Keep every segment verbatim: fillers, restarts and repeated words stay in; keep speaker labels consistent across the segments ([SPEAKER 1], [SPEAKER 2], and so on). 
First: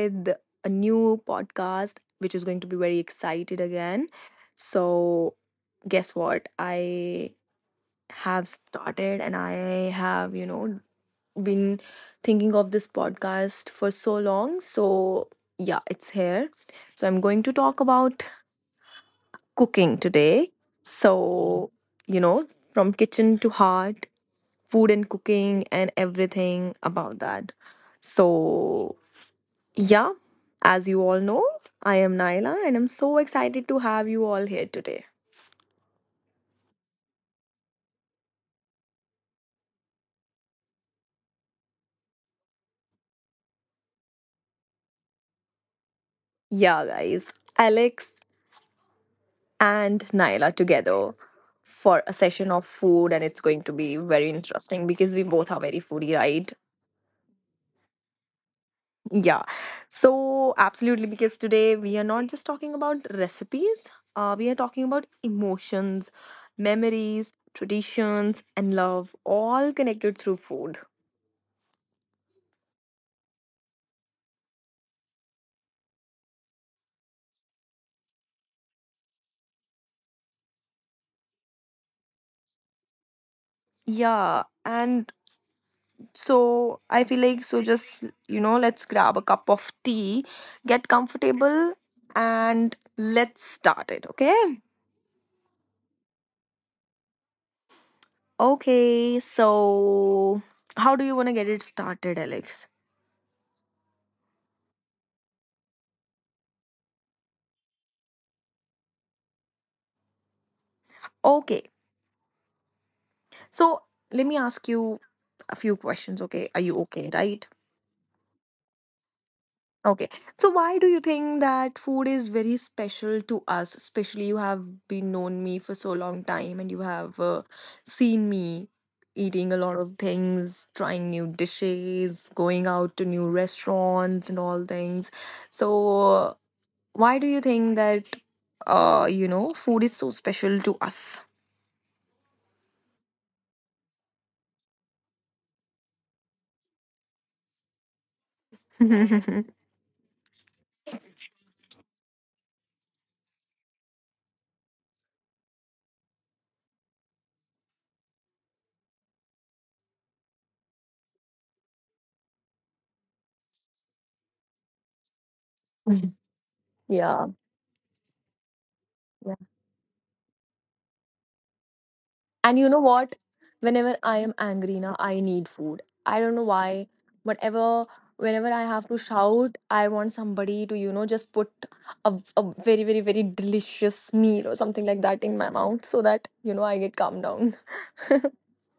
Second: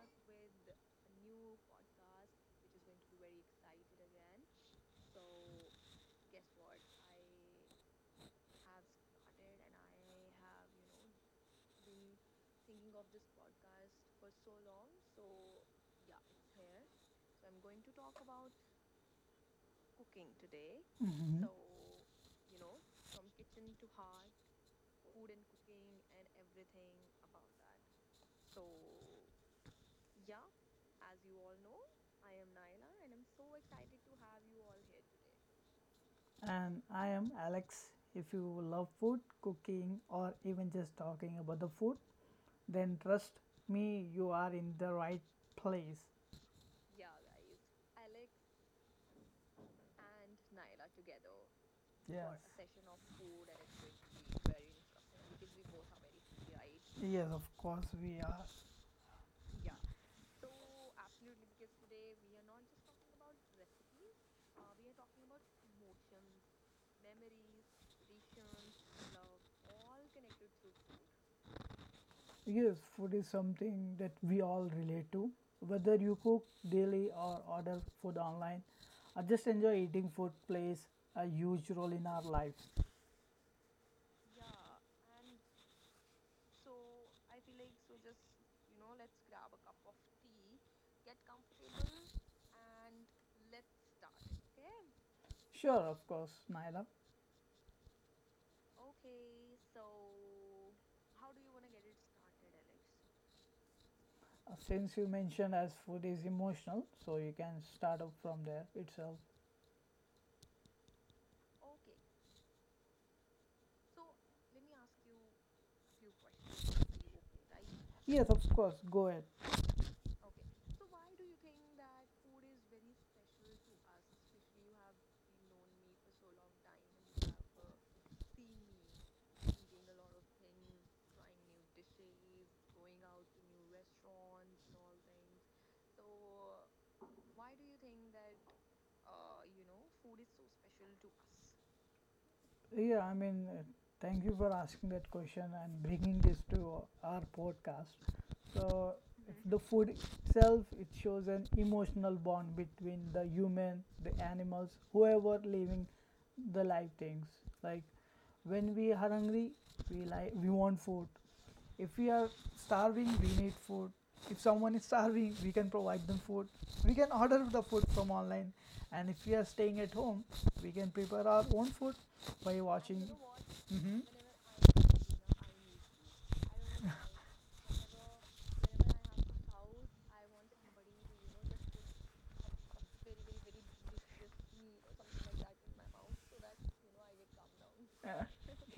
[SPEAKER 1] with a new podcast, which is going to be very excited again. So, guess what? I have started and I have, you know, been thinking of this podcast for so long. So, yeah, it's here. So, I'm going to talk about cooking today.
[SPEAKER 2] Mm-hmm.
[SPEAKER 1] So, you know, from kitchen to heart, food and cooking and everything about that. So, yeah, as you all know, I am Naila and I'm so excited to have you all here today.
[SPEAKER 2] And I am Alex. If you love food, cooking, or even just talking about the food, then trust me, you are in the right place.
[SPEAKER 1] Yeah, guys, Alex and Naila together for a
[SPEAKER 2] What
[SPEAKER 1] session of
[SPEAKER 2] Yes.
[SPEAKER 1] food, and it's going to be very interesting because we both are very foodie, right?
[SPEAKER 2] Yes, of course, we are.
[SPEAKER 1] Yeah, so absolutely, because today we are not just talking about recipes, uh, we are talking about emotions, memories, traditions, and love, all connected through food.
[SPEAKER 2] Yes, food is something that we all relate to. Whether you cook daily or order food online, I just enjoy eating food plays a huge role in our lives.
[SPEAKER 1] Yeah, and so I feel like, so just, you know, let's grab a cup of tea, get comfortable, and let's start it, okay?
[SPEAKER 2] Sure, of course, Naila.
[SPEAKER 1] Okay, so how do you want to get it started, Alex?
[SPEAKER 2] Since you mentioned as food is emotional, so you can start up from there itself.
[SPEAKER 1] Okay, so let me ask you a few questions, okay? Are you okay, right?
[SPEAKER 2] Yes, of course, go ahead.
[SPEAKER 1] Okay. So why do you think that food is very special to us? Especially you have been known me for so long time and you have uh, seen me eating a lot of things, trying new dishes, going out to new restaurants and all things. So uh, why do you think that uh you know food is so special to us?
[SPEAKER 2] Yeah, I mean, uh, Thank you for asking that question and bringing this to our podcast. So, if the food itself it shows an emotional bond between the human, the animals, whoever living the life things. Like when we are hungry, we like we want food. If we are starving, we need food. If someone is starving, we can provide them food. We can
[SPEAKER 1] Yeah.
[SPEAKER 2] order the food from online. And if we are staying at home, we can prepare our own food
[SPEAKER 1] And
[SPEAKER 2] by
[SPEAKER 1] you know
[SPEAKER 2] watching.
[SPEAKER 1] what?
[SPEAKER 2] watching.
[SPEAKER 1] Whenever
[SPEAKER 2] Mhm.
[SPEAKER 1] I am angry now, I need food. I don't know why. Whatever, whenever I have to shout, I want somebody to, you know, just put a, a very, very, very delicious meal or something like that in my mouth so that, you know, I get calmed down.
[SPEAKER 2] food. Uh,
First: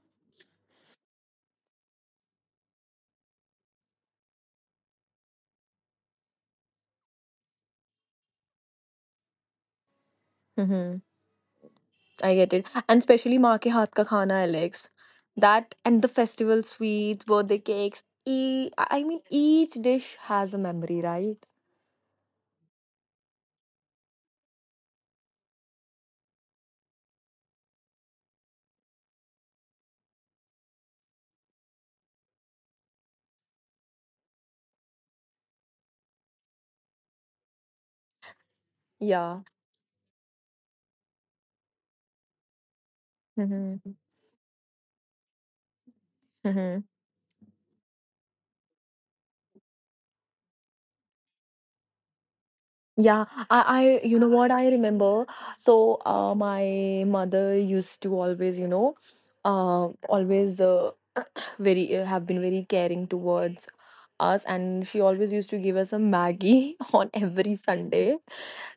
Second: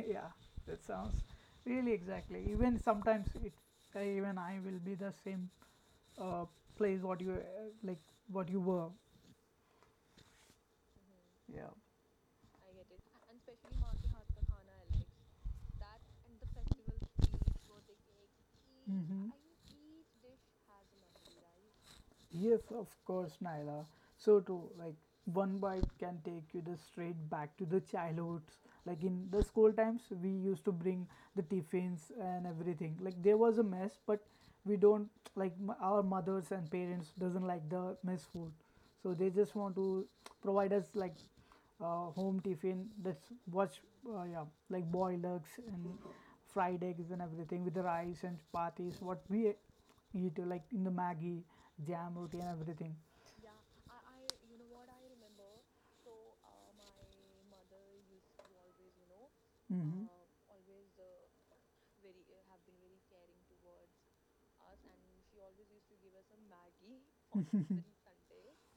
[SPEAKER 2] yeah, that sounds really exactly. Even sometimes it, uh, even I will be the same uh, place what you uh, like what you were.
[SPEAKER 1] Mm-hmm.
[SPEAKER 2] Yeah.
[SPEAKER 1] I get it. And especially maa ke haath ka khana, Alex. That and
[SPEAKER 2] That
[SPEAKER 1] the festival sweets, birthday cakes. E- I mean,
[SPEAKER 2] Mhm.
[SPEAKER 1] each
[SPEAKER 2] need
[SPEAKER 1] dish
[SPEAKER 2] food.
[SPEAKER 1] has a memory, right?
[SPEAKER 2] Yes, of course, Naila. So too, like one bite can take you the straight back to the childhoods. Like in the school times, we used to bring the tiffins and everything. Like there was a mess, but we don't like m- our mothers and parents doesn't like the mess food, so they
[SPEAKER 1] Yeah.
[SPEAKER 2] just want to provide us like uh, home tiffin that's what's
[SPEAKER 1] Mm-hmm.
[SPEAKER 2] uh, yeah, like boiled eggs and
[SPEAKER 1] Mm-hmm.
[SPEAKER 2] fried eggs and everything with the rice and chapatis what we eat, uh, like in the maggi jam roti and everything.
[SPEAKER 1] Yeah, I, I, you know what I remember. So, uh, my mother used to always, you know, uh,
[SPEAKER 2] Mm-hmm.
[SPEAKER 1] always uh, very uh, have been very caring towards us, and she always used to give us a Maggie on every Sunday.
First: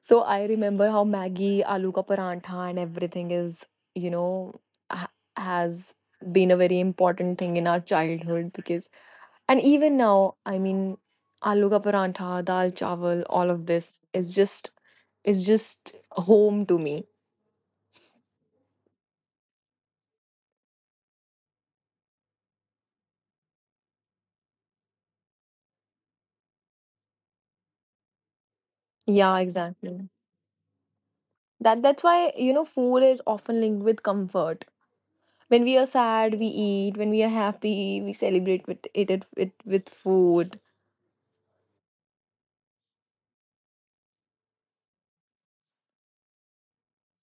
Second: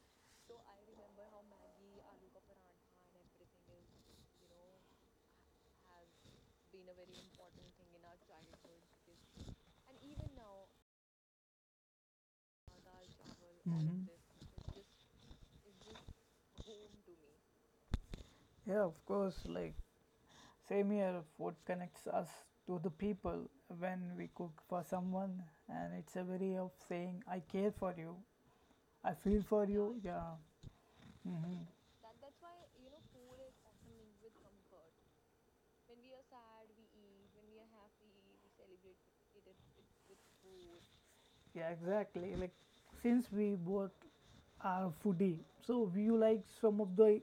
[SPEAKER 1] So I remember how Maggie, aloo ka parantha, and everything is, you know, ha has been a very important thing in our childhood. Because and even now, I mean, aloo ka parantha, dal chawal, all of this
[SPEAKER 2] Mm-hmm.
[SPEAKER 1] is just is just home to me.
[SPEAKER 2] Yeah, of course. Like, same here, food connects us to the people when we cook for someone, and it's a way of saying, I care for you, I
[SPEAKER 1] Yeah,
[SPEAKER 2] feel for yeah, you.
[SPEAKER 1] exactly.
[SPEAKER 2] Yeah. Mhm.
[SPEAKER 1] That that's why you know food is often linked with comfort. When we are sad, we eat. When we are happy, we celebrate with it it, it with food.
[SPEAKER 2] Yeah, exactly. Like since we both are foodie, so we you like some of the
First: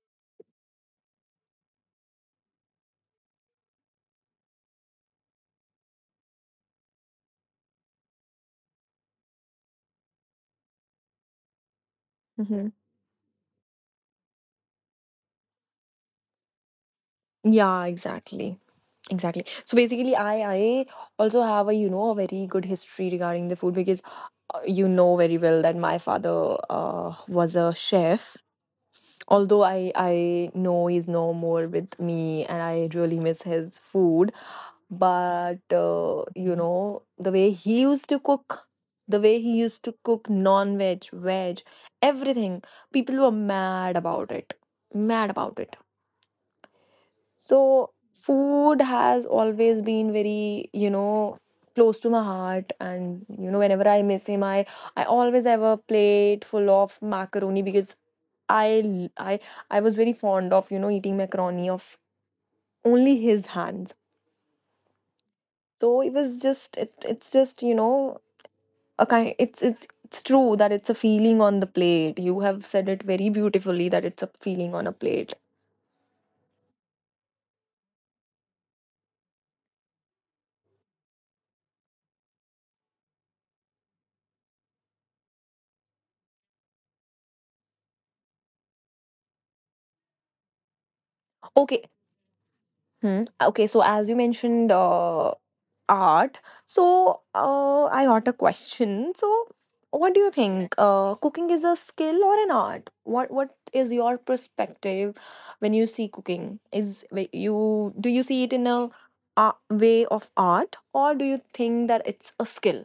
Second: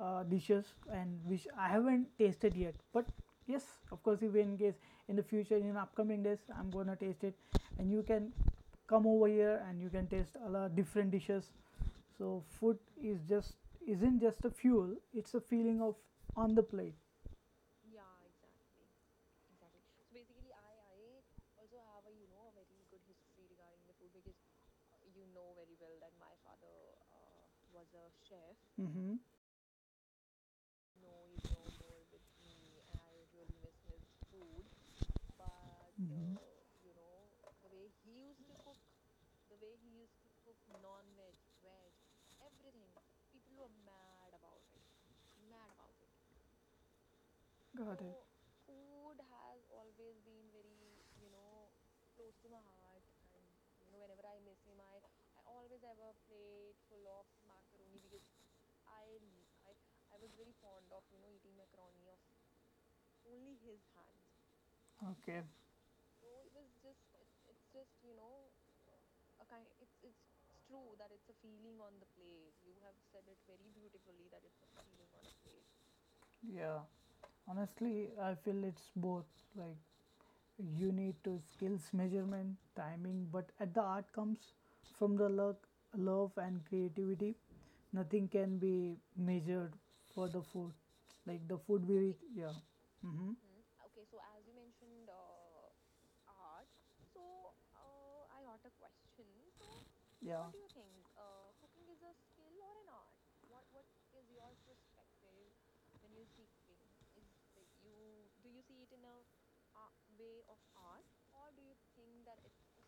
[SPEAKER 2] uh, dishes and which I haven't tasted yet. But yes, of course, if in case in the future in upcoming days I'm gonna taste it, and you can come over here and you can taste a lot different dishes. So
[SPEAKER 1] Hmm.
[SPEAKER 2] food is just isn't just a fuel; it's a feeling of on the plate.
[SPEAKER 1] Yeah, exactly. Exactly. So basically, I I also have a, you know, a very good history regarding the food. Because uh, you know very well that my father uh, was a chef,
[SPEAKER 2] Hmm.
[SPEAKER 1] although I I know he's no more with me, and I really miss his food. But uh,
[SPEAKER 2] Hmm.
[SPEAKER 1] you know, the way he used to cook, the way he used to cook non veg veg, everything, people were mad about it, mad about it so
[SPEAKER 2] Got it.
[SPEAKER 1] food has always been very, you know, close to my heart. And you know, whenever I miss him, i i always have a plate full of macaroni because I I I was very fond of, you know, eating macaroni of only his hands.
[SPEAKER 2] Okay.
[SPEAKER 1] So it was just it, it's just you know, a kind it's it's it's true that it's a feeling on the plate. You have said it very beautifully that it's a feeling on a plate.
[SPEAKER 2] Yeah, honestly, I feel it's both. Like, you need to skills measurement, timing, but at the art comes from the luck, love, and creativity. Nothing can be measured for the food. Like, the
[SPEAKER 1] Okay.
[SPEAKER 2] food we, yeah,
[SPEAKER 1] Hmm.
[SPEAKER 2] mm-hmm,
[SPEAKER 1] Uh, Okay, so as you mentioned, uh, art. So uh, I got a question. So, what do you
[SPEAKER 2] yeah.
[SPEAKER 1] think? Uh, cooking is a skill or an art? What What is your perspective when you see cooking? Is wh- you do you see it in a uh, way of art, or do you think that it's a skill?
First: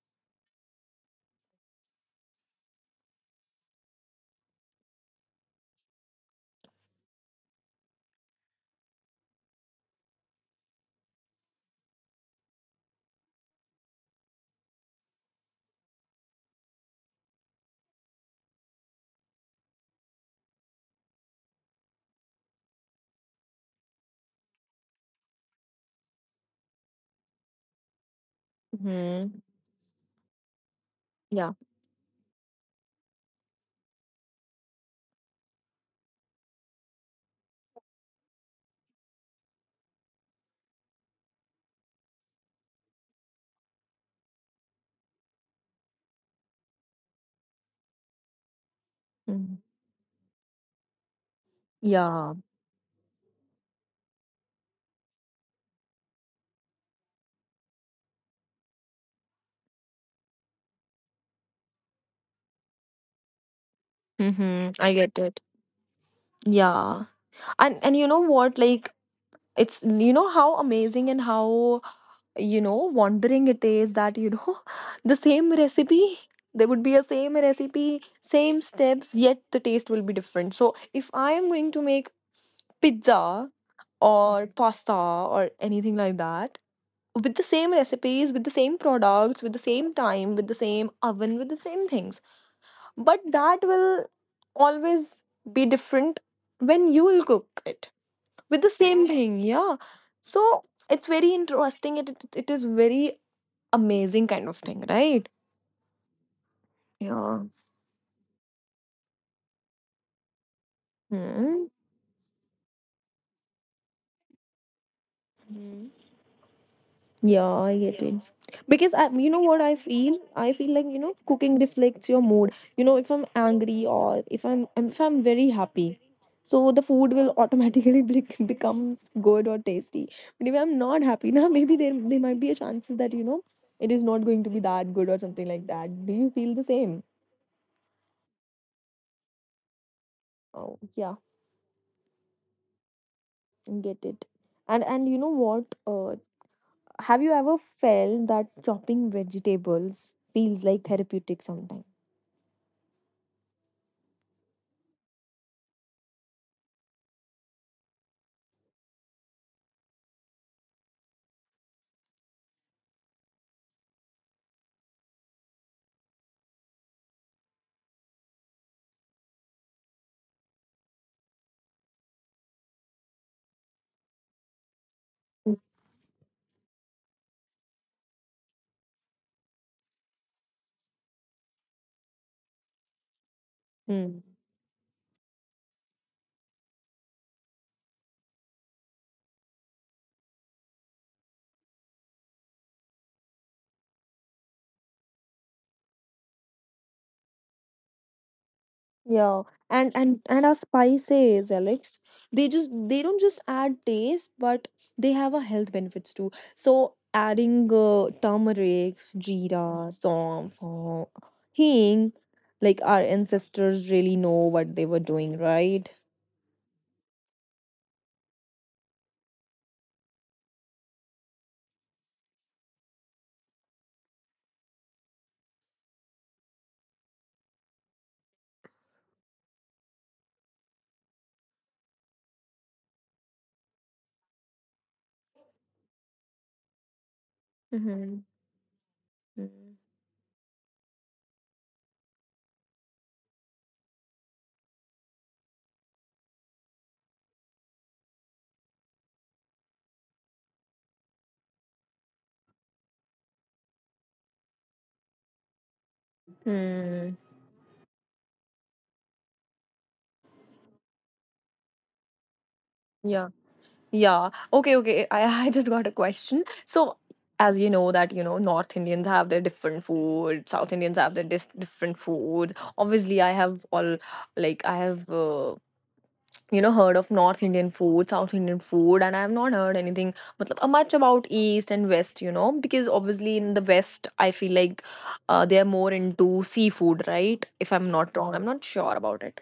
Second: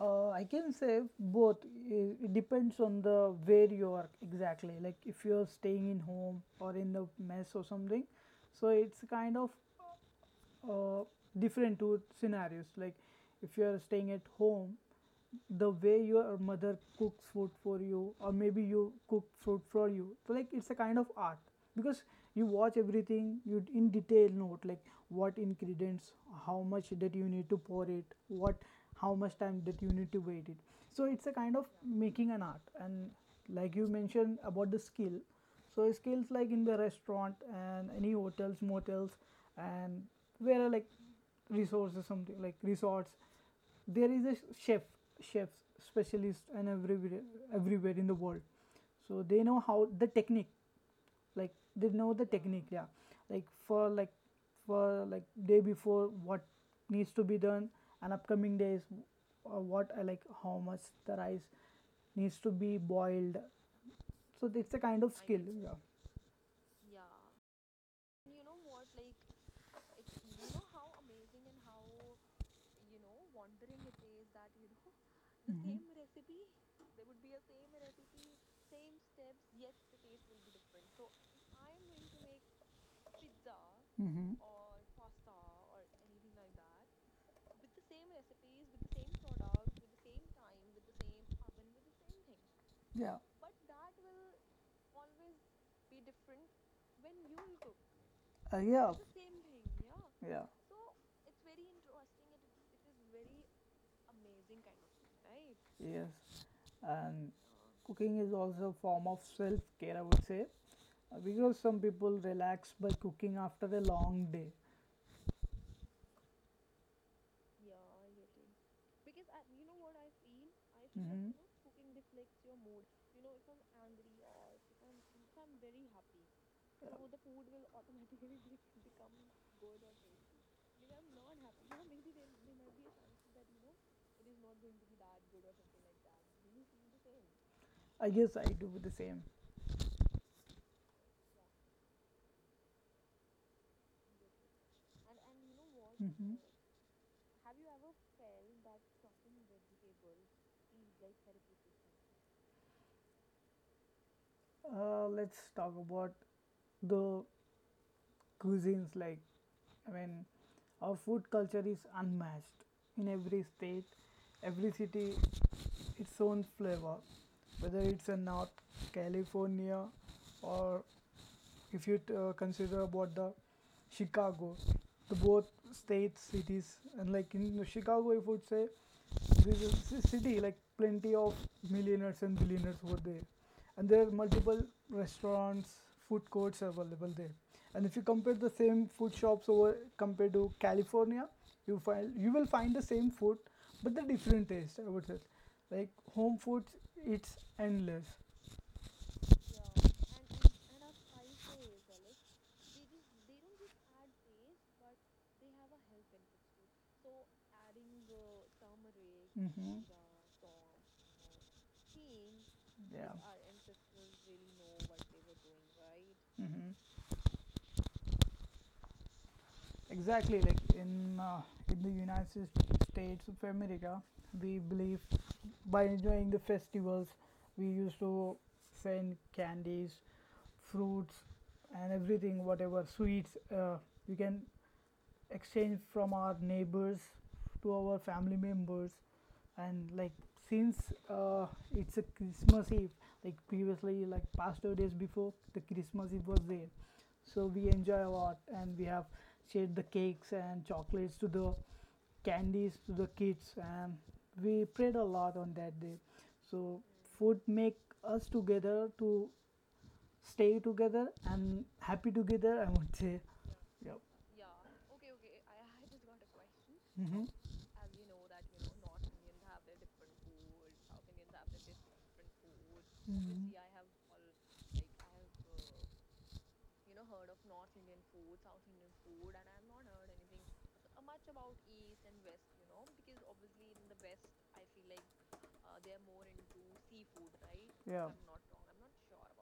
[SPEAKER 2] Uh, I can say both. I- It depends on the where you are exactly. Like if you're staying in home or in the mess or something, so it's kind of uh, different to scenarios. Like if you are staying at home, the way your mother cooks food for you or maybe you cook food for you, so like it's a kind of art because you watch everything you d- in detail note like what ingredients, how much that you need to pour it, what, how
[SPEAKER 1] Hmm.
[SPEAKER 2] much time that you need to wait it. So it's a
[SPEAKER 1] Yeah.
[SPEAKER 2] kind of making an art. And like you mentioned about the skill, so skills like in the restaurant and any hotels, motels, and where are like resources, something like resorts. There is a sh- chef, chefs, specialist, and everywhere, everywhere in the world. So they
[SPEAKER 1] Mhm.
[SPEAKER 2] know how the technique, like they know the
[SPEAKER 1] Yeah.
[SPEAKER 2] technique, yeah. Like for like for like day before what needs to be done and upcoming days, uh, what I like how much the rice needs to be boiled. So
[SPEAKER 1] Mm-hmm.
[SPEAKER 2] it's a
[SPEAKER 1] I
[SPEAKER 2] kind of
[SPEAKER 1] get it.
[SPEAKER 2] skill, yeah.
[SPEAKER 1] Yeah. And and you know what? Like it's, you know, how amazing and how, you know, wondering it is that you know the same
[SPEAKER 2] Mm-hmm.
[SPEAKER 1] recipe there would be a same recipe, same steps, yet the taste will be different. So if I am going to make pizza
[SPEAKER 2] Hmm.
[SPEAKER 1] or pasta or anything like that with the same recipes, with the same products, with the same time, with the same oven, with the same things,
[SPEAKER 2] Yeah,
[SPEAKER 1] but that will always be different when you will cook it
[SPEAKER 2] uh,
[SPEAKER 1] with the
[SPEAKER 2] yeah,
[SPEAKER 1] same thing, yeah.
[SPEAKER 2] yeah,
[SPEAKER 1] So it's very interesting. It, it it is very amazing kind of thing, right?
[SPEAKER 2] yes. And
[SPEAKER 1] Yeah.
[SPEAKER 2] cooking is also a form of self care, I would say, uh, because
[SPEAKER 1] Hmm.
[SPEAKER 2] some people relax by cooking after a long day.
[SPEAKER 1] Mhm. Yeah, I get it. Because I, you know what I feel? I feel like, you know,
[SPEAKER 2] Hmm.
[SPEAKER 1] cooking reflects your mood. You know, if I'm angry or if I'm if I'm very happy, so the food will automatically bec- becomes good or tasty. But if I'm not happy, now maybe there there might be a chances that you know it is not going to be that good or something like that. Do you feel the same?
[SPEAKER 2] I guess I do the same.
[SPEAKER 1] Oh yeah, I get it. And and you know what? Uh,
[SPEAKER 2] Hmm.
[SPEAKER 1] Have you ever felt that chopping vegetables feels like therapeutic sometimes?
[SPEAKER 2] Uh, let's talk about the cuisines. Like, I mean, our food culture is unmatched in every state, every city, its own flavor, whether it's in north California, or if you uh, consider about the Chicago, the both states, cities, and like in Chicago, if you would say this is a city, like plenty of millionaires and billionaires were there, and there are
[SPEAKER 1] Hmm.
[SPEAKER 2] multiple restaurants, food courts available there. And if you compare the same food shops over compared to California, you find you will find the same food, but the different taste. I would say, like home food, it's endless.
[SPEAKER 1] Yeah, and and and our spices, Alex, they just they don't just add taste, but they have a health benefits too. So adding uh, turmeric,
[SPEAKER 2] Mm-hmm.
[SPEAKER 1] jeera, saffron, hing, like our
[SPEAKER 2] Yeah.
[SPEAKER 1] ancestors really know
[SPEAKER 2] do
[SPEAKER 1] what they were doing, right?
[SPEAKER 2] Mm-hmm. Exactly. Like in uh, in the United States of America, we believe by enjoying the festivals, we used to send candies, fruits, and everything, whatever sweets uh, you can exchange from our neighbors to our
[SPEAKER 1] Mm-hmm.
[SPEAKER 2] family members. And like, since uh, it's a Christmas Eve, like previously like past two days before the Christmas Eve was there, so we enjoy a lot, and we have shared the cakes and chocolates to the candies to the kids, and we prayed a lot on that day. So
[SPEAKER 1] Mm-hmm.
[SPEAKER 2] food make us together, to stay together and happy together, I would say. Yep.
[SPEAKER 1] Yeah. Okay, okay. I, I just got a question. So,
[SPEAKER 2] Hmm.
[SPEAKER 1] as you know that, you know, North Indians have their different food, South Indians have their dis- different food. Obviously, I have all like I have uh, you know, heard of North Indian food, South Indian food, and I have not heard anything matlab, uh, much about East and West, you know, because obviously in the West I feel like uh, they are more into seafood, right? If I'm
[SPEAKER 2] Yeah.
[SPEAKER 1] not wrong. I'm not sure about it,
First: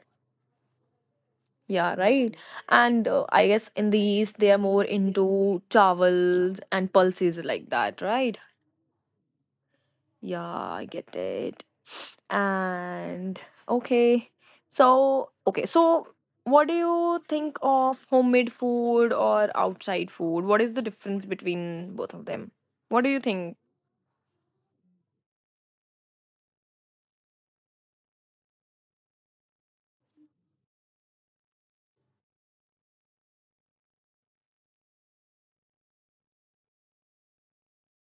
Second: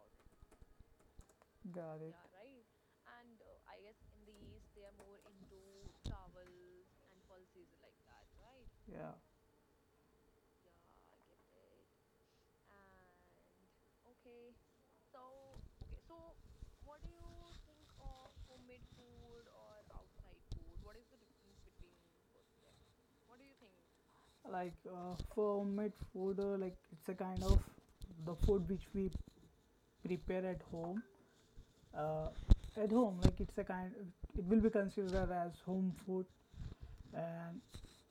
[SPEAKER 1] yeah,
[SPEAKER 2] Got it.
[SPEAKER 1] right. And uh, I guess in the East, they are more into towels and pulses like that, right?
[SPEAKER 2] Yeah.
[SPEAKER 1] Yeah, I get it. And okay, so okay, so what do you think of homemade food or outside food? What is the difference between both of them? What do you think?
[SPEAKER 2] Like uh, for homemade food, uh, like it's a kind of the food which we prepare at home. Uh, at home, like it's a kind. It will be considered as home food, and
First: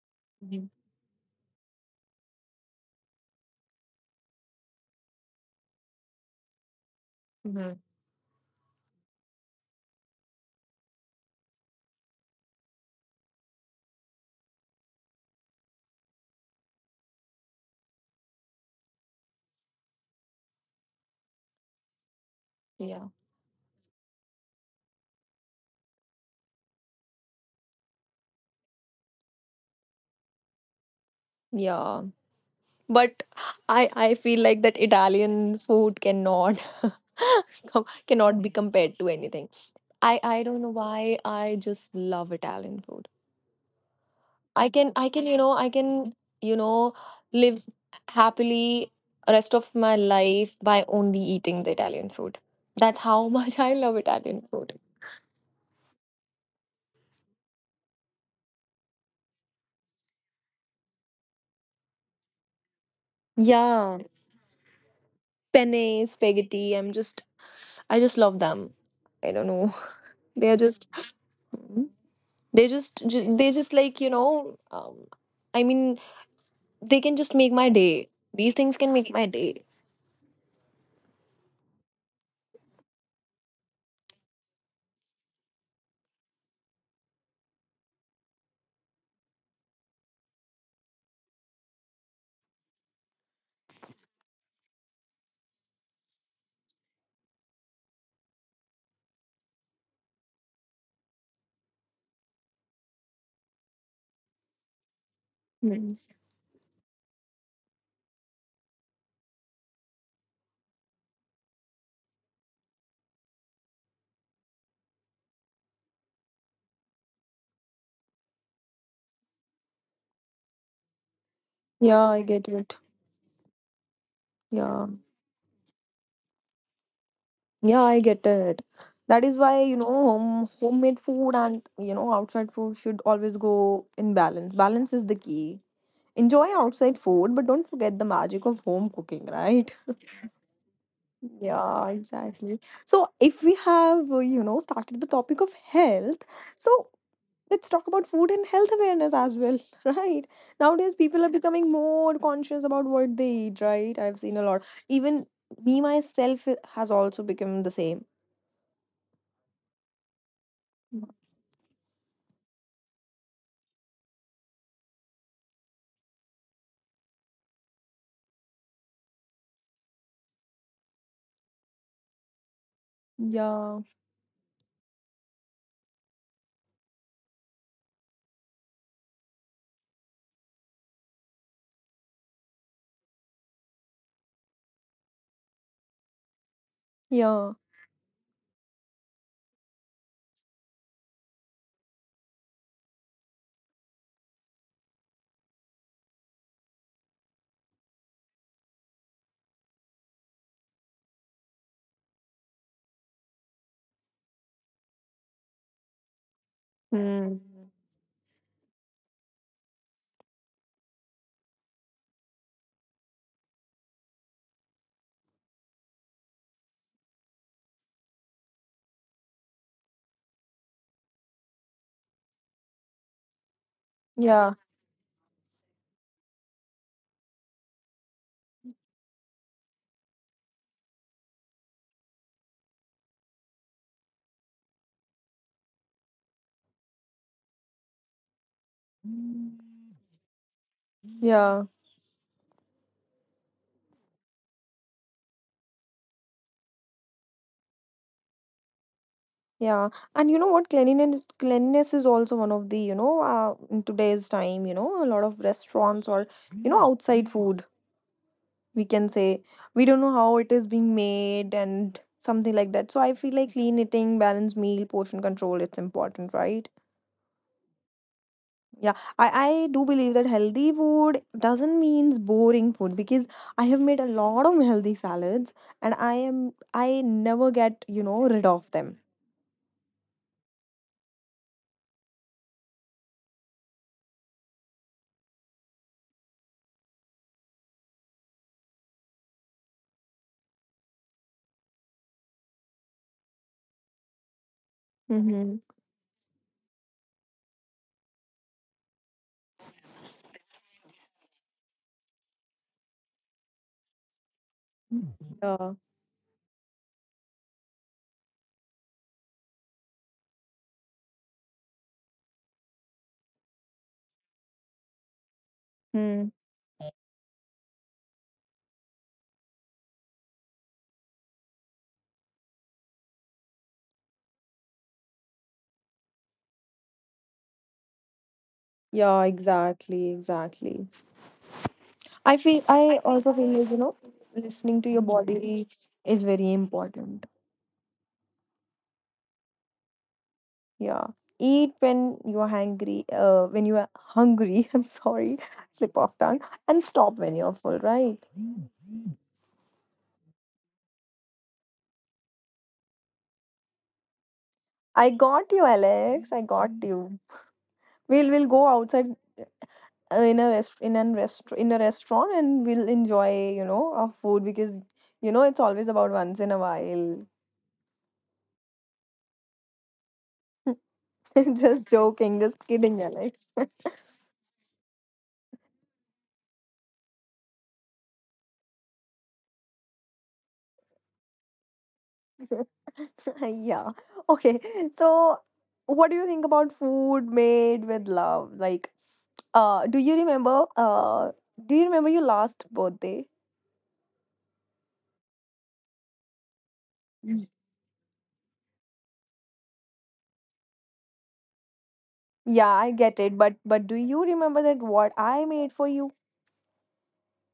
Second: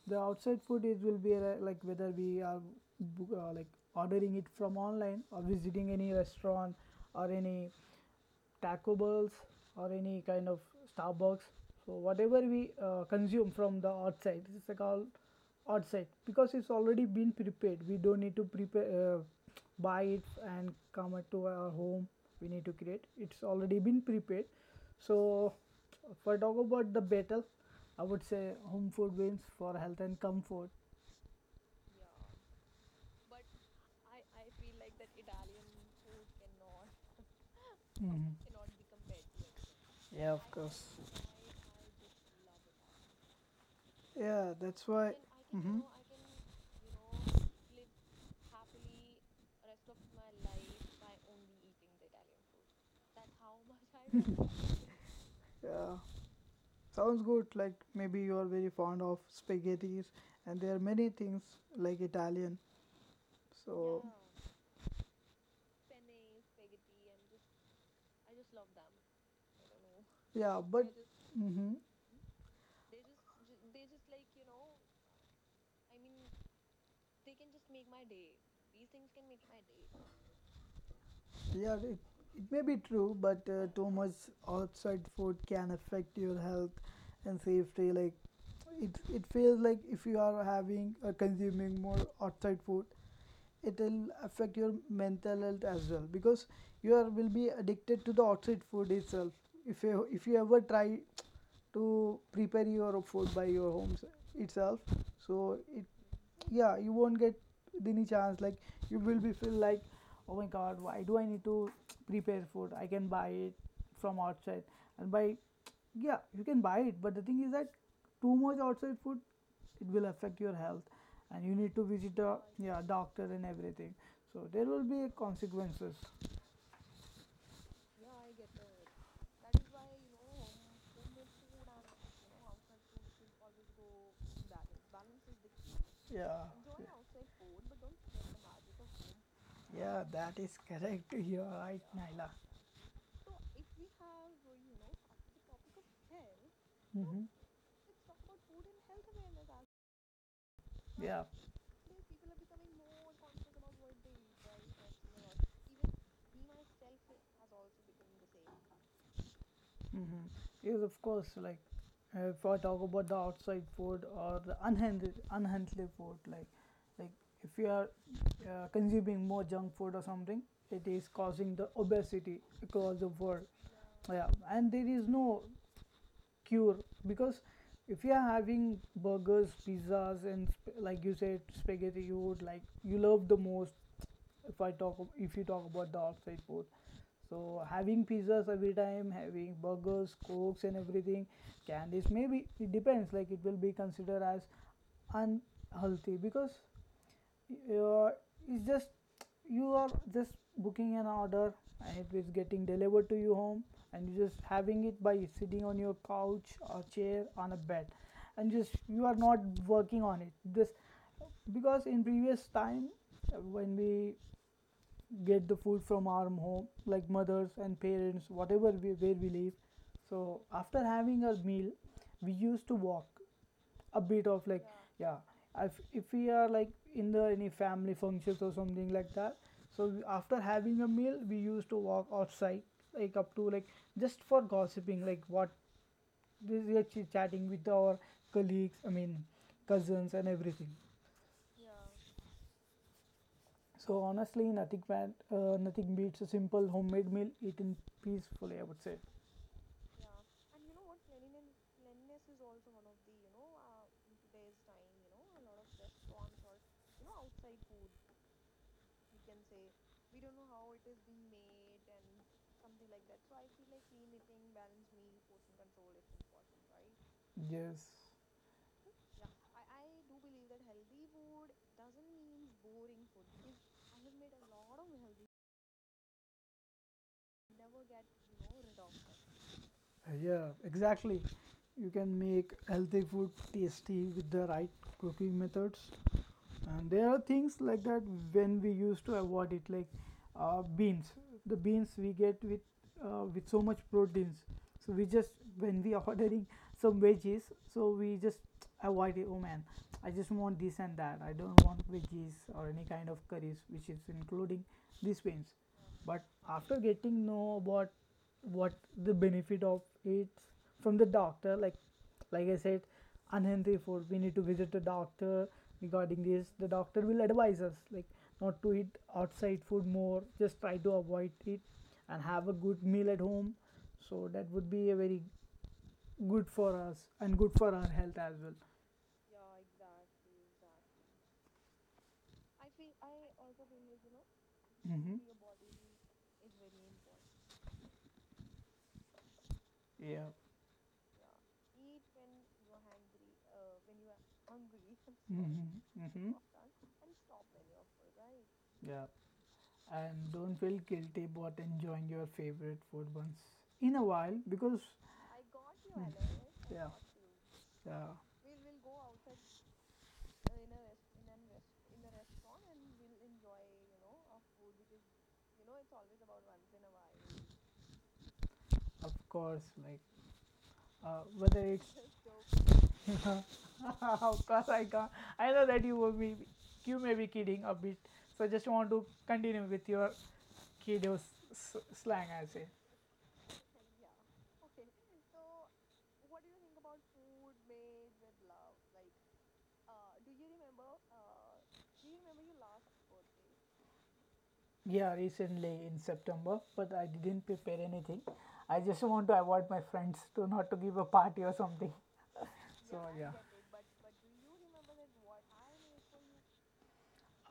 [SPEAKER 2] the outside food is will be uh, like whether we are bo- uh, like ordering it from online or visiting any restaurant or any
[SPEAKER 1] Mm-hmm.
[SPEAKER 2] Taco Bells or any kind of Starbucks. So whatever we uh, consume from the outside, this is called outside because it's already been prepared. We don't need to prepare, uh, buy it and come it to our home. We need to create.
[SPEAKER 1] Yeah.
[SPEAKER 2] It's already been prepared. So if I talk about the battle, I would say home food wins for health and comfort.
[SPEAKER 1] Yeah, but I I feel like that Italian food cannot com-
[SPEAKER 2] Mhm.
[SPEAKER 1] cannot be compared to anything. I
[SPEAKER 2] Yeah,
[SPEAKER 1] I
[SPEAKER 2] of
[SPEAKER 1] don't know
[SPEAKER 2] course.
[SPEAKER 1] why I just love Italian food.
[SPEAKER 2] Yeah,
[SPEAKER 1] I
[SPEAKER 2] that's
[SPEAKER 1] can I
[SPEAKER 2] why.
[SPEAKER 1] can you know, I
[SPEAKER 2] Hmm.
[SPEAKER 1] can, you know, live happily rest of my life by only eating the Italian food. That's how much I love Italian food.
[SPEAKER 2] food. Yeah, sounds good. Like maybe you are very fond of spaghetti, and there are many things like Italian.
[SPEAKER 1] Yeah,
[SPEAKER 2] So
[SPEAKER 1] penne, spaghetti. I'm just I just love them. I don't know.
[SPEAKER 2] yeah,
[SPEAKER 1] They're
[SPEAKER 2] yeah, but
[SPEAKER 1] just
[SPEAKER 2] is hmm.
[SPEAKER 1] mm-hmm. they just ju- they just like you know. Um, I mean, they can just make my day. These things can make my day.
[SPEAKER 2] Yeah, it, it may be true, but uh, too much outside food can affect your health and safety. Like, it, it feels like if you are having or consuming more outside food, it will affect your mental health as well because you are will be addicted to the outside food itself. If you if you ever try to prepare your food by your home itself, so it,
[SPEAKER 1] Mm.
[SPEAKER 2] yeah, you won't get any chance. Like, you will be feel like, oh my god, why do I need to prepare food, I can buy it from outside. And by, yeah, you can buy it, but the thing is that too much outside food, it will affect your health, and you need to
[SPEAKER 1] Yeah,
[SPEAKER 2] visit
[SPEAKER 1] I
[SPEAKER 2] a,
[SPEAKER 1] get it.
[SPEAKER 2] yeah, doctor and everything. So there will
[SPEAKER 1] Yeah.
[SPEAKER 2] be consequences.
[SPEAKER 1] Yeah, I get it. That is why, you know, home, homemade food and, you know, outside food should always go in balance. Balance is the key.
[SPEAKER 2] Yeah.
[SPEAKER 1] Enjoy outside food, but don't forget the magic of home cooking, right?
[SPEAKER 2] Yeah, that is correct. You're right,
[SPEAKER 1] Yeah,
[SPEAKER 2] Naila.
[SPEAKER 1] exactly. So, if we have, uh, you know, started the topic of health, so
[SPEAKER 2] Hmm.
[SPEAKER 1] let's talk about food and health awareness as well, right? Nowadays,
[SPEAKER 2] Yeah.
[SPEAKER 1] people are becoming more conscious about what they eat, right? I've seen a lot. Even me myself has also become the same.
[SPEAKER 2] Hmm. Because, of course, like uh, if I talk about the outside food or the unhealthy, unhealthy food, like like if you are uh, consuming more junk food or something, it is causing the obesity across the world.
[SPEAKER 1] Yeah,
[SPEAKER 2] Yeah, and there is no cure because if you are having burgers, pizzas and sp- like you said spaghetti, you would like you love the most. If i talk ab- if you talk about the outside food, so
[SPEAKER 1] yeah,
[SPEAKER 2] having pizzas every time, having burgers, cokes and everything, candies, maybe it depends. Like, it will be considered as unhealthy because uh, it's just, you are just booking an order and it is getting delivered to you home, and you just having it by sitting on your couch or chair on a
[SPEAKER 1] mm.
[SPEAKER 2] bed, and just you are not working on it. Just because in previous time, uh, when we get the food from our home, like mothers and parents, whatever we, where we live, so after having our meal we used to walk a bit of,
[SPEAKER 1] Yeah,
[SPEAKER 2] like, yeah, yeah, if, if we are like in the any family functions or something like that, so we, after having a meal we used to walk outside, like up to like just for gossiping, like what we are chit chatting with our colleagues, i mean cousins and everything.
[SPEAKER 1] yeah,
[SPEAKER 2] So honestly, nothing bad, uh, nothing beats a simple homemade meal eaten peacefully, I would say.
[SPEAKER 1] yeah. And you know what? Cleanliness, cleanliness is also one of the, you know, uh, in today's time, you know, a lot of restaurants or, you know, outside food, we can say. We don't know how it is being made and something like that. So I feel like clean eating, balanced meal, portion control, it's important, right?
[SPEAKER 2] Yes.
[SPEAKER 1] Yeah, I, I do believe that healthy food doesn't means boring food because I have made a lot of healthy salads and I am I never get, you know, rid of them.
[SPEAKER 2] Yeah, exactly, you can make healthy food tasty with the right cooking methods, and there are things like that when we used to avoid it. Like uh, beans, the beans we get with uh, with so much proteins, so we just,
[SPEAKER 1] Mm-hmm.
[SPEAKER 2] when we are ordering some veggies, so we just avoid it, oh man, I just want this and that, I don't want veggies or any kind of curries which is including these beans.
[SPEAKER 1] Yeah.
[SPEAKER 2] But after getting know what what the benefit of it from the doctor, like like I said, unhealthy food we Need to visit the doctor. Regarding
[SPEAKER 1] Hmm.
[SPEAKER 2] this, the doctor will advise us, like, not to eat outside food more, just try to avoid it, and have a good meal at home. So that would be a very good for us and good for our health as well.
[SPEAKER 1] Yeah, exactly, exactly. I feel I also feel like, you know, listening to your
[SPEAKER 2] Hmm.
[SPEAKER 1] body is very important.
[SPEAKER 2] Yeah.
[SPEAKER 1] Yeah. Eat when you are hungry, uh, when you are hungry, I'm sorry,
[SPEAKER 2] Mm-hmm.
[SPEAKER 1] slip of
[SPEAKER 2] Mm-hmm.
[SPEAKER 1] tongue, and stop when you're full, right?
[SPEAKER 2] Yeah, and don't feel guilty about enjoying your favorite food once in a while because...
[SPEAKER 1] I got you,
[SPEAKER 2] Mm,
[SPEAKER 1] Alex. I got
[SPEAKER 2] yeah,
[SPEAKER 1] you.
[SPEAKER 2] yeah,
[SPEAKER 1] We'll we'll go outside uh, in a rest in an rest in a restaurant and we'll enjoy you know our food because you know it's always about once in a while.
[SPEAKER 2] of course. Like uh, whether
[SPEAKER 1] Just
[SPEAKER 2] it's...
[SPEAKER 1] joking, just kidding, Alex.
[SPEAKER 2] Of course I can't, I know that you will be, you may be kidding a bit, so just want to continue with your kiddo s- s- slang, I say.
[SPEAKER 1] Yeah. Okay. So, what do you think about food made with love? Like, uh, do you remember? Uh, do you remember your last birthday?
[SPEAKER 2] Yeah, recently in September, but I
[SPEAKER 1] Mm.
[SPEAKER 2] didn't prepare anything. I just want to avoid my friends to not to give a party or something.
[SPEAKER 1] Yeah, I
[SPEAKER 2] So
[SPEAKER 1] get
[SPEAKER 2] yeah.
[SPEAKER 1] it, but but do you remember that what I made for you?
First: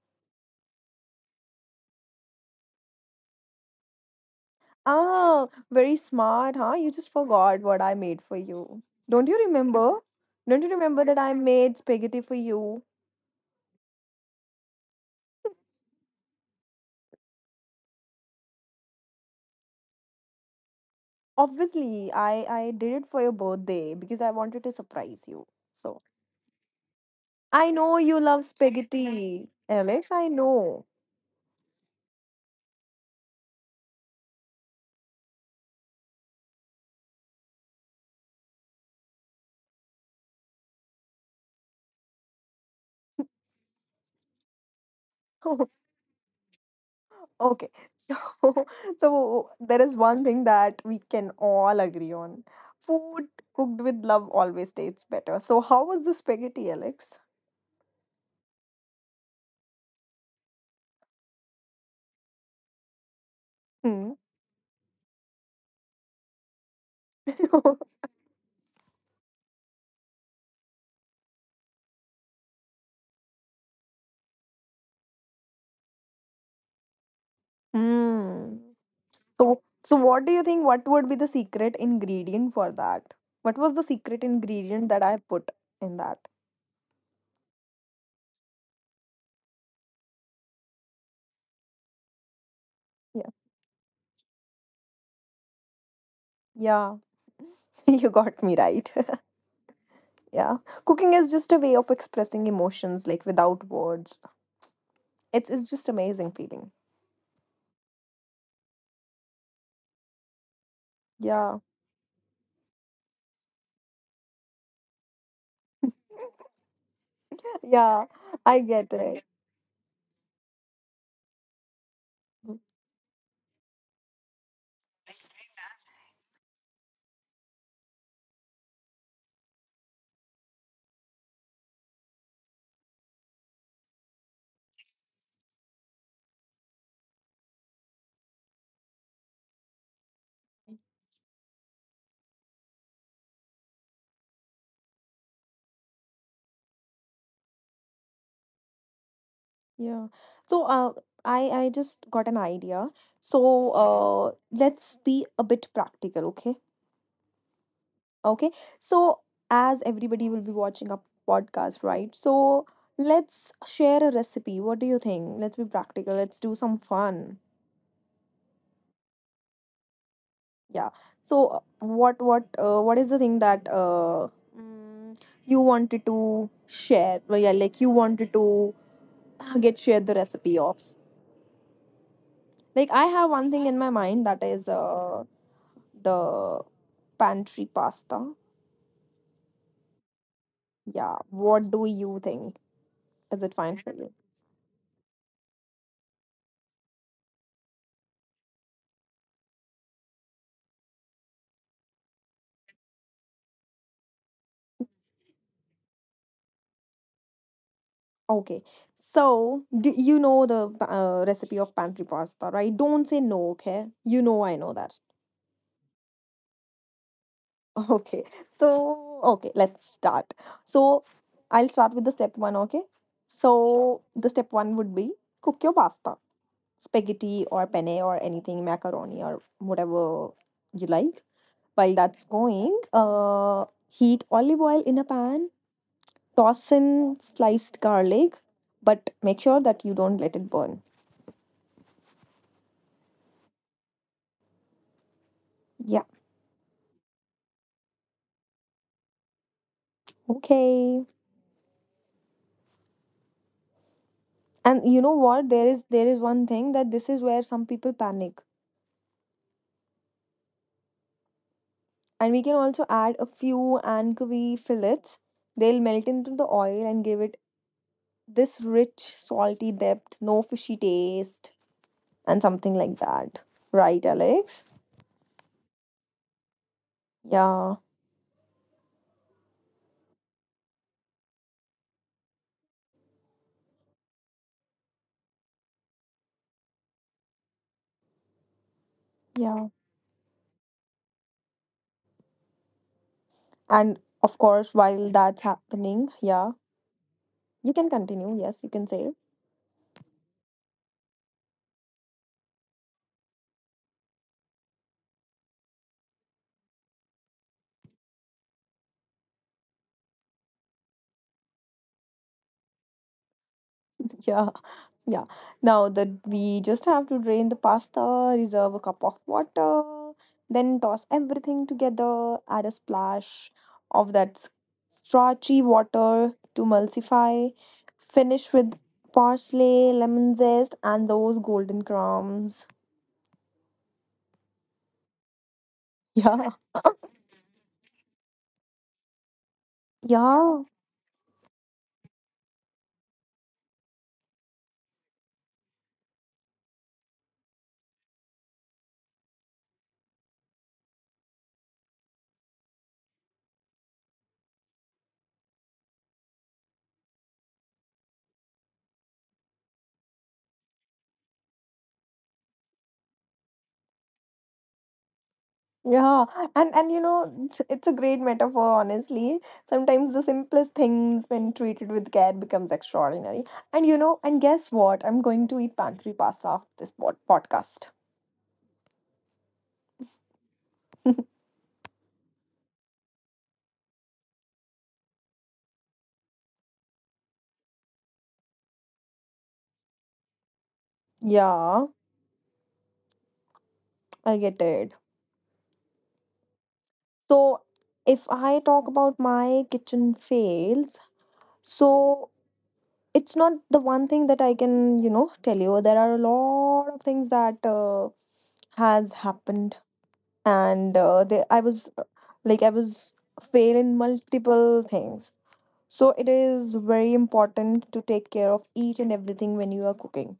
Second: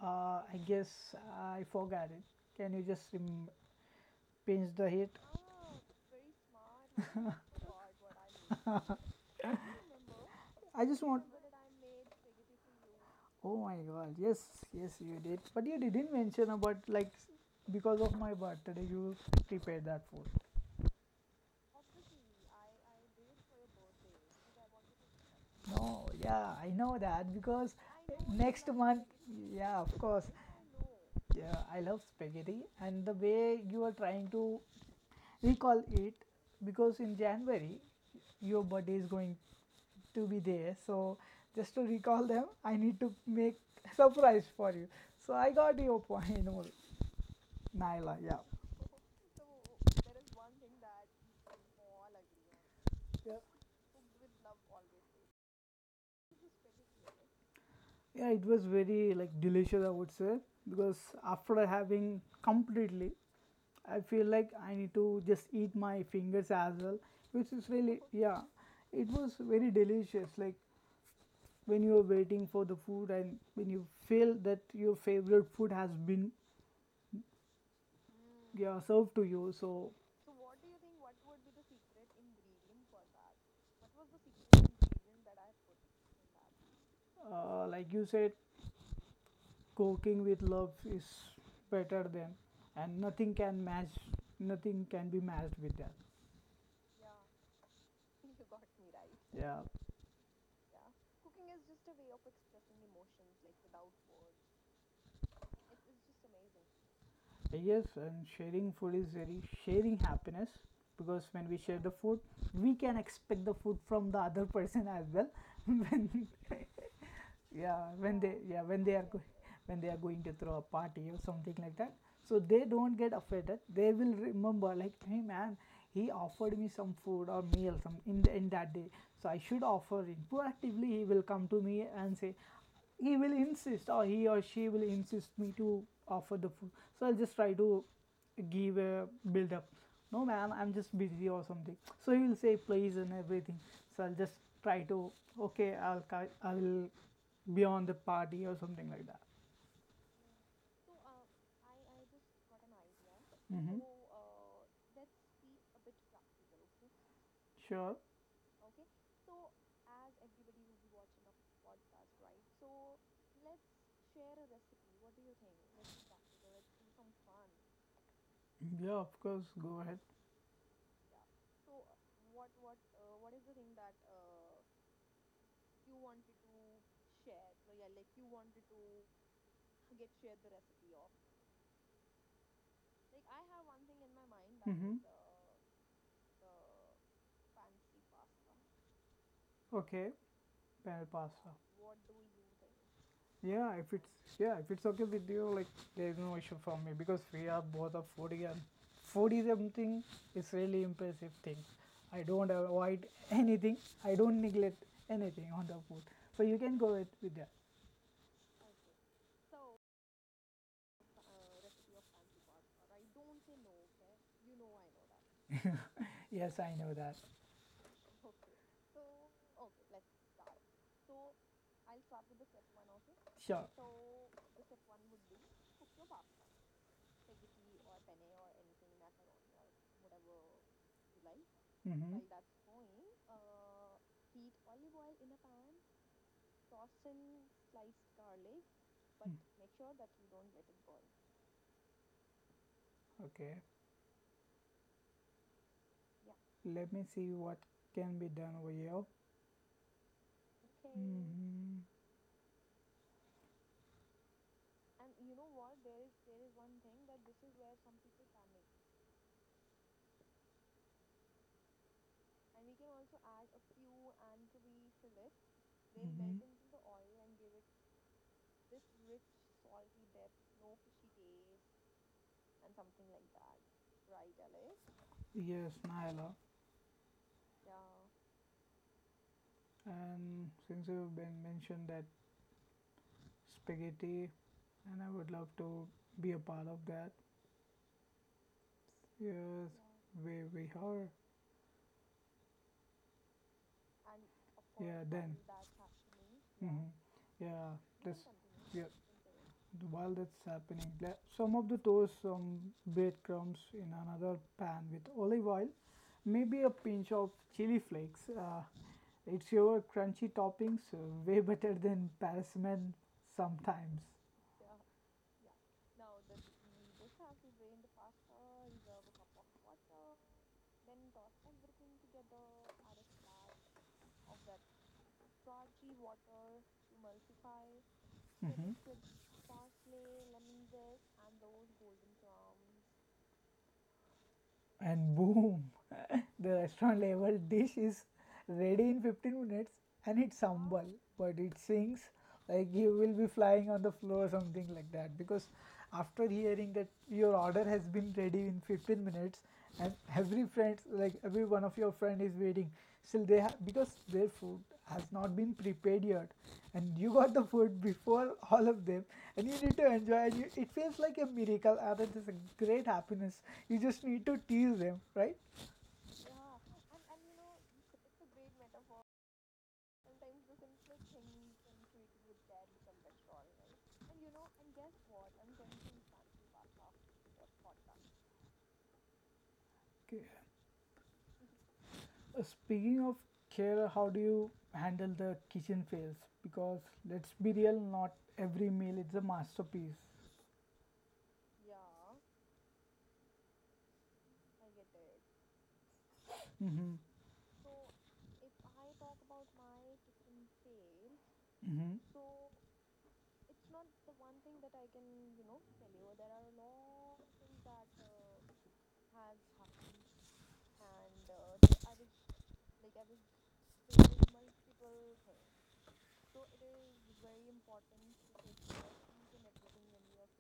[SPEAKER 2] Uh, I guess I forgot it. Can you just rem- pinch the hit?
[SPEAKER 1] Ah, very smart, huh? You just forgot what I made for you. Don't you remember? Don't you
[SPEAKER 2] I just
[SPEAKER 1] remember that
[SPEAKER 2] want.
[SPEAKER 1] I made spaghetti for you?
[SPEAKER 2] Oh my god! Yes, yes, you did. But you didn't mention about, like, because of my birthday you prepared that food.
[SPEAKER 1] Obviously, I I did it for your birthday because I wanted to surprise you. So,
[SPEAKER 2] No, yeah, I know that
[SPEAKER 1] I
[SPEAKER 2] because
[SPEAKER 1] know you love
[SPEAKER 2] next month.
[SPEAKER 1] spaghetti,
[SPEAKER 2] Yeah, of
[SPEAKER 1] Alex. I
[SPEAKER 2] course.
[SPEAKER 1] know.
[SPEAKER 2] Yeah, I love spaghetti, and the way you are trying to recall it, because in January your birthday is going to be there. So just to recall them, I need to make surprise for you. So I got your point, Nor-
[SPEAKER 1] Okay. So,
[SPEAKER 2] Naila. Yeah.
[SPEAKER 1] so there is one thing that we can all agree on. Food
[SPEAKER 2] Yeah.
[SPEAKER 1] cooked with love always tastes better. So, how was the spaghetti, Alex?
[SPEAKER 2] Yeah, it was very like delicious, I would say, because after having completely, I
[SPEAKER 1] Hmm.
[SPEAKER 2] feel like I need to just eat my fingers as well, which is really, yeah, it was very delicious. Like, when you are waiting for the food and when you feel that your favorite food has been,
[SPEAKER 1] Hmm.
[SPEAKER 2] yeah, served to you,
[SPEAKER 1] So,
[SPEAKER 2] so...
[SPEAKER 1] so what do you think? What would be the secret ingredient for that? What was the secret ingredient that I put in that?
[SPEAKER 2] uh, Like you said, cooking with love is better than, and
[SPEAKER 1] Yeah,
[SPEAKER 2] nothing can match, nothing can be matched with that.
[SPEAKER 1] yeah, you got me right.
[SPEAKER 2] Yeah.
[SPEAKER 1] yeah, cooking is just a way of expressing emotions like without words. It's it's just amazing feeling.
[SPEAKER 2] Yes, and sharing food is very sharing happiness, because when we
[SPEAKER 1] Yeah,
[SPEAKER 2] share the food, we can expect the food from the other person as well. When, yeah,
[SPEAKER 1] yeah,
[SPEAKER 2] when they,
[SPEAKER 1] I
[SPEAKER 2] yeah, when they
[SPEAKER 1] get
[SPEAKER 2] are
[SPEAKER 1] it.
[SPEAKER 2] going, when they are going to throw a party or something like that, so they don't get offended. They will remember, like, hey man, he offered me some food or meal some in the, in that day, so I should offer it proactively. He will come to me and say, he will insist, or he or she will insist me to offer the food. So I'll just try to give a build up, no man I'm just busy or something. So he will say please and everything, so I'll just try to, okay I'll ca- I will beyond the party or something like that.
[SPEAKER 1] Yeah. So, uh, I I just got an idea. So,
[SPEAKER 2] Mm-hmm. So,
[SPEAKER 1] uh, let's be a bit practical, okay?
[SPEAKER 2] sure.
[SPEAKER 1] Okay, so as everybody will be watching a podcast, right? So let's share a recipe. What do you think? Let's be practical. Let's do some fun.
[SPEAKER 2] Yeah, of course. Go ahead.
[SPEAKER 1] Yeah. So uh, what what uh, what is the thing that uh mm, you wanted to share? Well, yeah, like you wanted to uh, get shared the recipe of. Like I have one thing in my mind that is
[SPEAKER 2] Mm-hmm.
[SPEAKER 1] uh the pantry pasta.
[SPEAKER 2] uh, Okay. Panel
[SPEAKER 1] Yeah.
[SPEAKER 2] pasta.
[SPEAKER 1] What do you think? Is it
[SPEAKER 2] Yeah,
[SPEAKER 1] fine for
[SPEAKER 2] if it's,
[SPEAKER 1] you?
[SPEAKER 2] yeah, if it's okay with you, like, there's no issue for me because we are both a foodie, and foodie something is really impressive thing. I don't avoid anything. I don't neglect anything on the food. So you can go with, with that.
[SPEAKER 1] Okay. So, do you know the uh, recipe of pantry pasta, right? Don't say no, okay? You know I know that.
[SPEAKER 2] Yes, I know that.
[SPEAKER 1] Okay. So, okay, let's start. So, I'll start with the step one, okay?
[SPEAKER 2] Sure.
[SPEAKER 1] So, the step one would be cook your pasta, spaghetti or penne or anything, macaroni or whatever you like. While
[SPEAKER 2] Mm-hmm.
[SPEAKER 1] that's going, uh, heat olive oil in a pan, toss in sliced garlic, but
[SPEAKER 2] Hmm.
[SPEAKER 1] make sure that you don't let it burn.
[SPEAKER 2] Okay,
[SPEAKER 1] Yeah.
[SPEAKER 2] let me see what can be done over here.
[SPEAKER 1] Okay.
[SPEAKER 2] Hmm.
[SPEAKER 1] And you know what? There is there is one thing that this is where some people panic. And we can also add a few anchovy fillets. They'll melt into the oil and give it this rich, salty depth, no fishy taste, and something like that. Right, Alex?
[SPEAKER 2] Yes, Naila.
[SPEAKER 1] Yeah,
[SPEAKER 2] And since you've been mentioned that spaghetti, and I would love to be a part of that.
[SPEAKER 1] yeah.
[SPEAKER 2] Yes, we we are.
[SPEAKER 1] And of course,
[SPEAKER 2] Yeah,
[SPEAKER 1] while
[SPEAKER 2] then.
[SPEAKER 1] that's happening, yeah,
[SPEAKER 2] Hmm. Yeah,
[SPEAKER 1] you can
[SPEAKER 2] that's,
[SPEAKER 1] continue. Yes, you
[SPEAKER 2] yeah.
[SPEAKER 1] can say it.
[SPEAKER 2] While that's happening, le- some of the toast, some breadcrumbs in another pan with olive oil, maybe a pinch of chili flakes. Uh, it's your crunchy toppings, uh, way better than Parisman sometimes.
[SPEAKER 1] Yeah. Yeah. Now that we just have to drain the pasta, reserve a cup of water, then toss everything together, add a splash of that s- starchy water to emulsify, finish
[SPEAKER 2] Hmm.
[SPEAKER 1] with parsley, lemon zest, and those golden crumbs.
[SPEAKER 2] And boom.
[SPEAKER 1] Yeah.
[SPEAKER 2] The restaurant level dish is ready in fifteen minutes, and it's
[SPEAKER 1] Yeah.
[SPEAKER 2] humble but it sings. Like, you will be flying on the floor or something like that, because after hearing that your order has been ready in fifteen minutes, and every friend, like every one of your friend is waiting, still they have, because their food has not been prepared yet, and you got the food before all of them, and you need to enjoy, and you, it feels like a miracle and it is a great happiness. You just need to tease them, right?
[SPEAKER 1] Yeah, and and you know, it's it's a great metaphor, honestly. Sometimes the simplest things, when treated with care, becomes extraordinary. And you know, and guess what? I'm going to eat pantry pasta after this pod- podcast.
[SPEAKER 2] Okay. Uh, speaking of care, how do you handle the kitchen fails? Because let's be real, not every meal is a masterpiece.
[SPEAKER 1] Yeah, I get it.
[SPEAKER 2] Mm-hmm.
[SPEAKER 1] So, if I talk about my kitchen fails,
[SPEAKER 2] Mm-hmm.
[SPEAKER 1] so it's not the one thing that I can, you know, tell you. There are a lot of things that uh, has happened and uh, they, I was uh, like I was fail in multiple things. So it is very important to take care of each and everything when you are cooking.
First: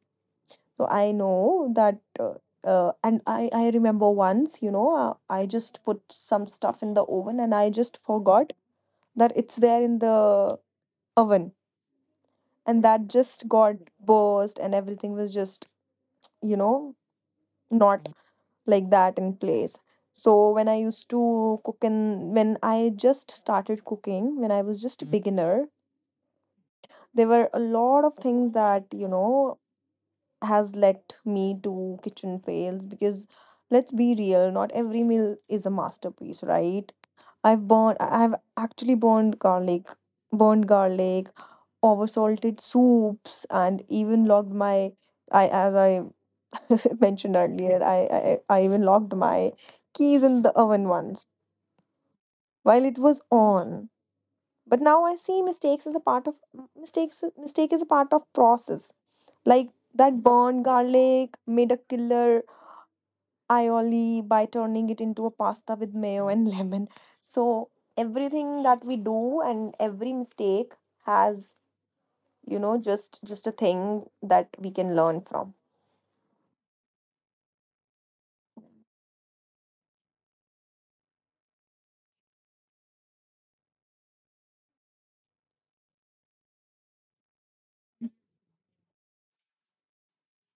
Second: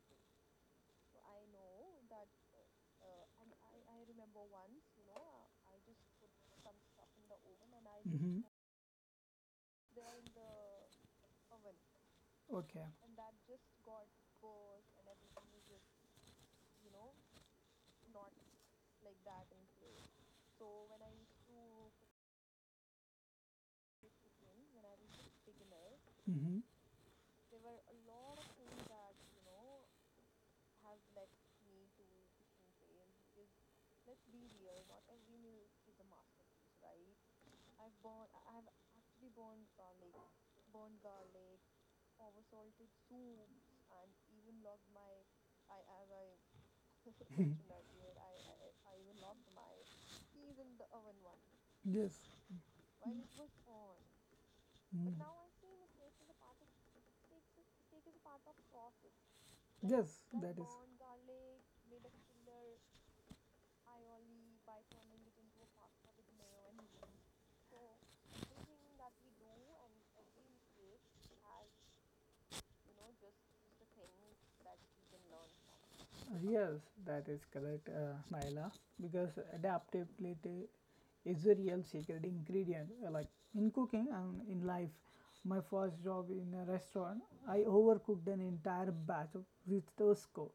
[SPEAKER 1] So I know that, uh, uh, and I I remember once, you know, uh, I just put some stuff in the oven and I just
[SPEAKER 2] Mm-hmm.
[SPEAKER 1] forgot that it's there in the oven, and
[SPEAKER 2] Okay.
[SPEAKER 1] that just got burst and everything was just you know not like that in place. So when I used to cook and when I just started cooking, when I was just a Mhm. beginner,
[SPEAKER 2] Mm-hmm.
[SPEAKER 1] there were a lot of things that, you know, has led me to kitchen fails because let's be real, not every meal is a masterpiece, right? I've burned I- I've actually burned garlic, burned garlic, oversalted soups and even logged my I as I mentioned earlier, I, I, I even locked my keys in the oven once
[SPEAKER 2] Yes.
[SPEAKER 1] while it was on. But now I
[SPEAKER 2] Mhm.
[SPEAKER 1] see mistakes as a part of mistakes. Mistake is a part of process, like
[SPEAKER 2] Yes,
[SPEAKER 1] that
[SPEAKER 2] that
[SPEAKER 1] burned
[SPEAKER 2] is...
[SPEAKER 1] garlic made a killer aioli by turning it into a pasta with mayo and lemon. So everything that we do and every mistake has you know just just a thing that we can learn from.
[SPEAKER 2] yes, that is correct, uh, Naila, because adaptability is a real secret ingredient. Uh, Like, in cooking and in life, my first job in a restaurant, I overcooked an entire batch of risotto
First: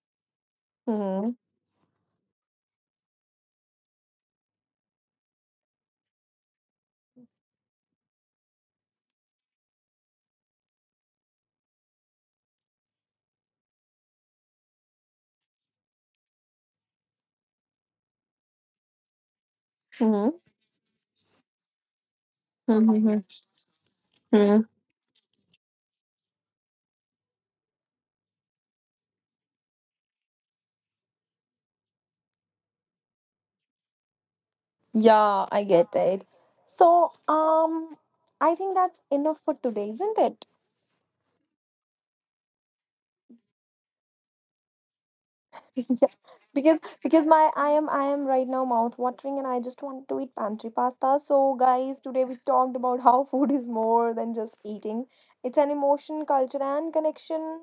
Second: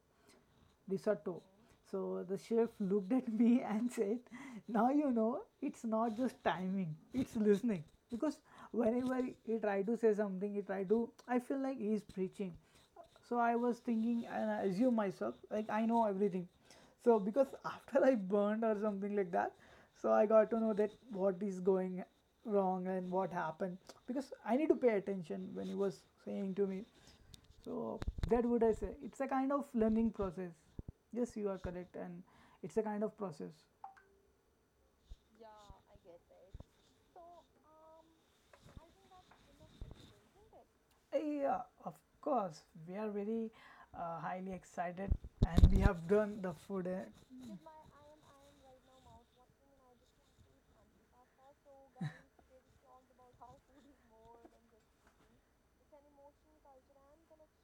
[SPEAKER 1] Mhm.
[SPEAKER 2] risotto. So the chef looked at me and said, now you know it's not just timing, it's listening. Because whenever he tried to say something, he tried to, I feel like he's preaching. So I was thinking and I assume myself, like I know everything. So because after I burned or something like that, so I
[SPEAKER 1] Mhm.
[SPEAKER 2] got to know that what is going wrong and
[SPEAKER 1] Mhm.
[SPEAKER 2] what happened. Because I
[SPEAKER 1] Mhm.
[SPEAKER 2] need to pay attention when he was saying to me, so that would I say it's a kind of learning process. Yes, you are correct, and it's a kind of process.
[SPEAKER 1] Yeah, I get it. So, um, I think that's enough for today, isn't it?
[SPEAKER 2] Eh, yeah, of course, we are very uh, highly excited, and we have
[SPEAKER 1] Yeah.
[SPEAKER 2] done the
[SPEAKER 1] Because
[SPEAKER 2] food, eh?
[SPEAKER 1] because my I am I am right now mouth watering and I just want to eat pantry pasta. So, guys, today we talked about how food is more than just eating. It's an emotion, culture, and connection.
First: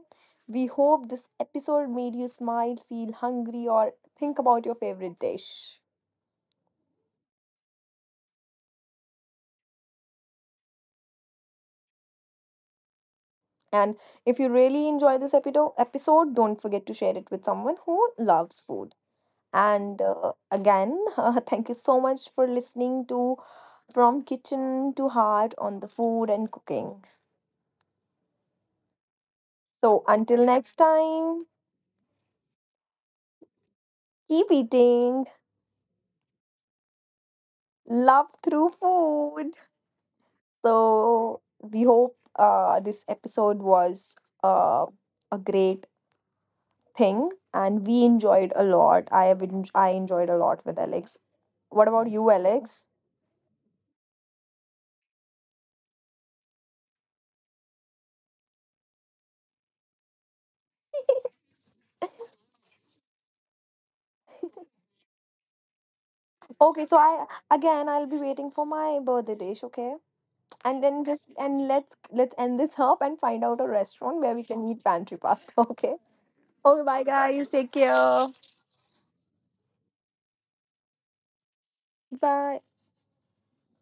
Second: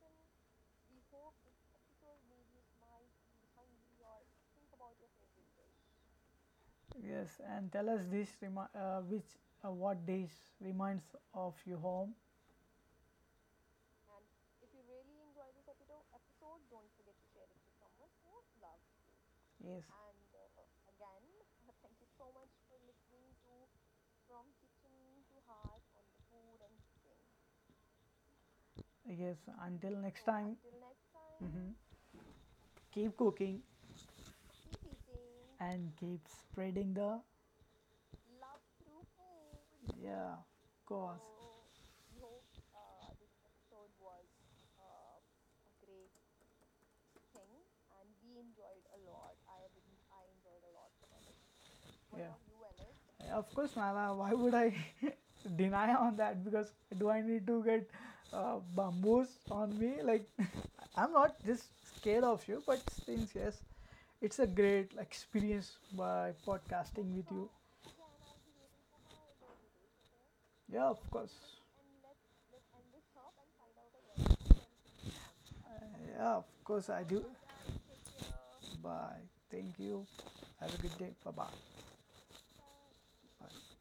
[SPEAKER 1] We hope this episode made you smile, feel hungry, or think about your favorite dish.
[SPEAKER 2] Yes, and tell us this remi- uh, which uh, what dish reminds of your home.
[SPEAKER 1] And if you really enjoy this epido- episode, don't forget to share it with someone who loves food.
[SPEAKER 2] Yes.
[SPEAKER 1] And uh, again, uh, thank you so much for listening to From Kitchen to Heart on the food and cooking.
[SPEAKER 2] Yes, until
[SPEAKER 1] So
[SPEAKER 2] next
[SPEAKER 1] until
[SPEAKER 2] time.
[SPEAKER 1] next time,
[SPEAKER 2] Mhm. Keep cooking,
[SPEAKER 1] keep eating
[SPEAKER 2] and keep spreading the...
[SPEAKER 1] love through food.
[SPEAKER 2] yeah, cause...
[SPEAKER 1] So we hope uh, this episode was uh, a great thing and we enjoyed a lot. I have en- I enjoyed a lot with Alex. What about you,
[SPEAKER 2] yeah.
[SPEAKER 1] Alex?
[SPEAKER 2] Of course, Nala. Why would I deny on that? Because do I need to get uh, bamboos on me? Like, I'm not just scared of you, but since yes, it's a great experience by
[SPEAKER 1] Okay, so
[SPEAKER 2] podcasting with
[SPEAKER 1] I
[SPEAKER 2] you.
[SPEAKER 1] again I'll be waiting for my birthday dish, okay? And
[SPEAKER 2] Yeah, of
[SPEAKER 1] then just
[SPEAKER 2] course.
[SPEAKER 1] and let's let's end this up and find out a restaurant where we can eat pantry pasta,
[SPEAKER 2] Uh,
[SPEAKER 1] okay?
[SPEAKER 2] yeah, of
[SPEAKER 1] Okay,
[SPEAKER 2] course,
[SPEAKER 1] bye
[SPEAKER 2] I do.
[SPEAKER 1] guys. Take care.
[SPEAKER 2] Bye. Thank you. Have a good day. Bye
[SPEAKER 1] Bye.
[SPEAKER 2] bye.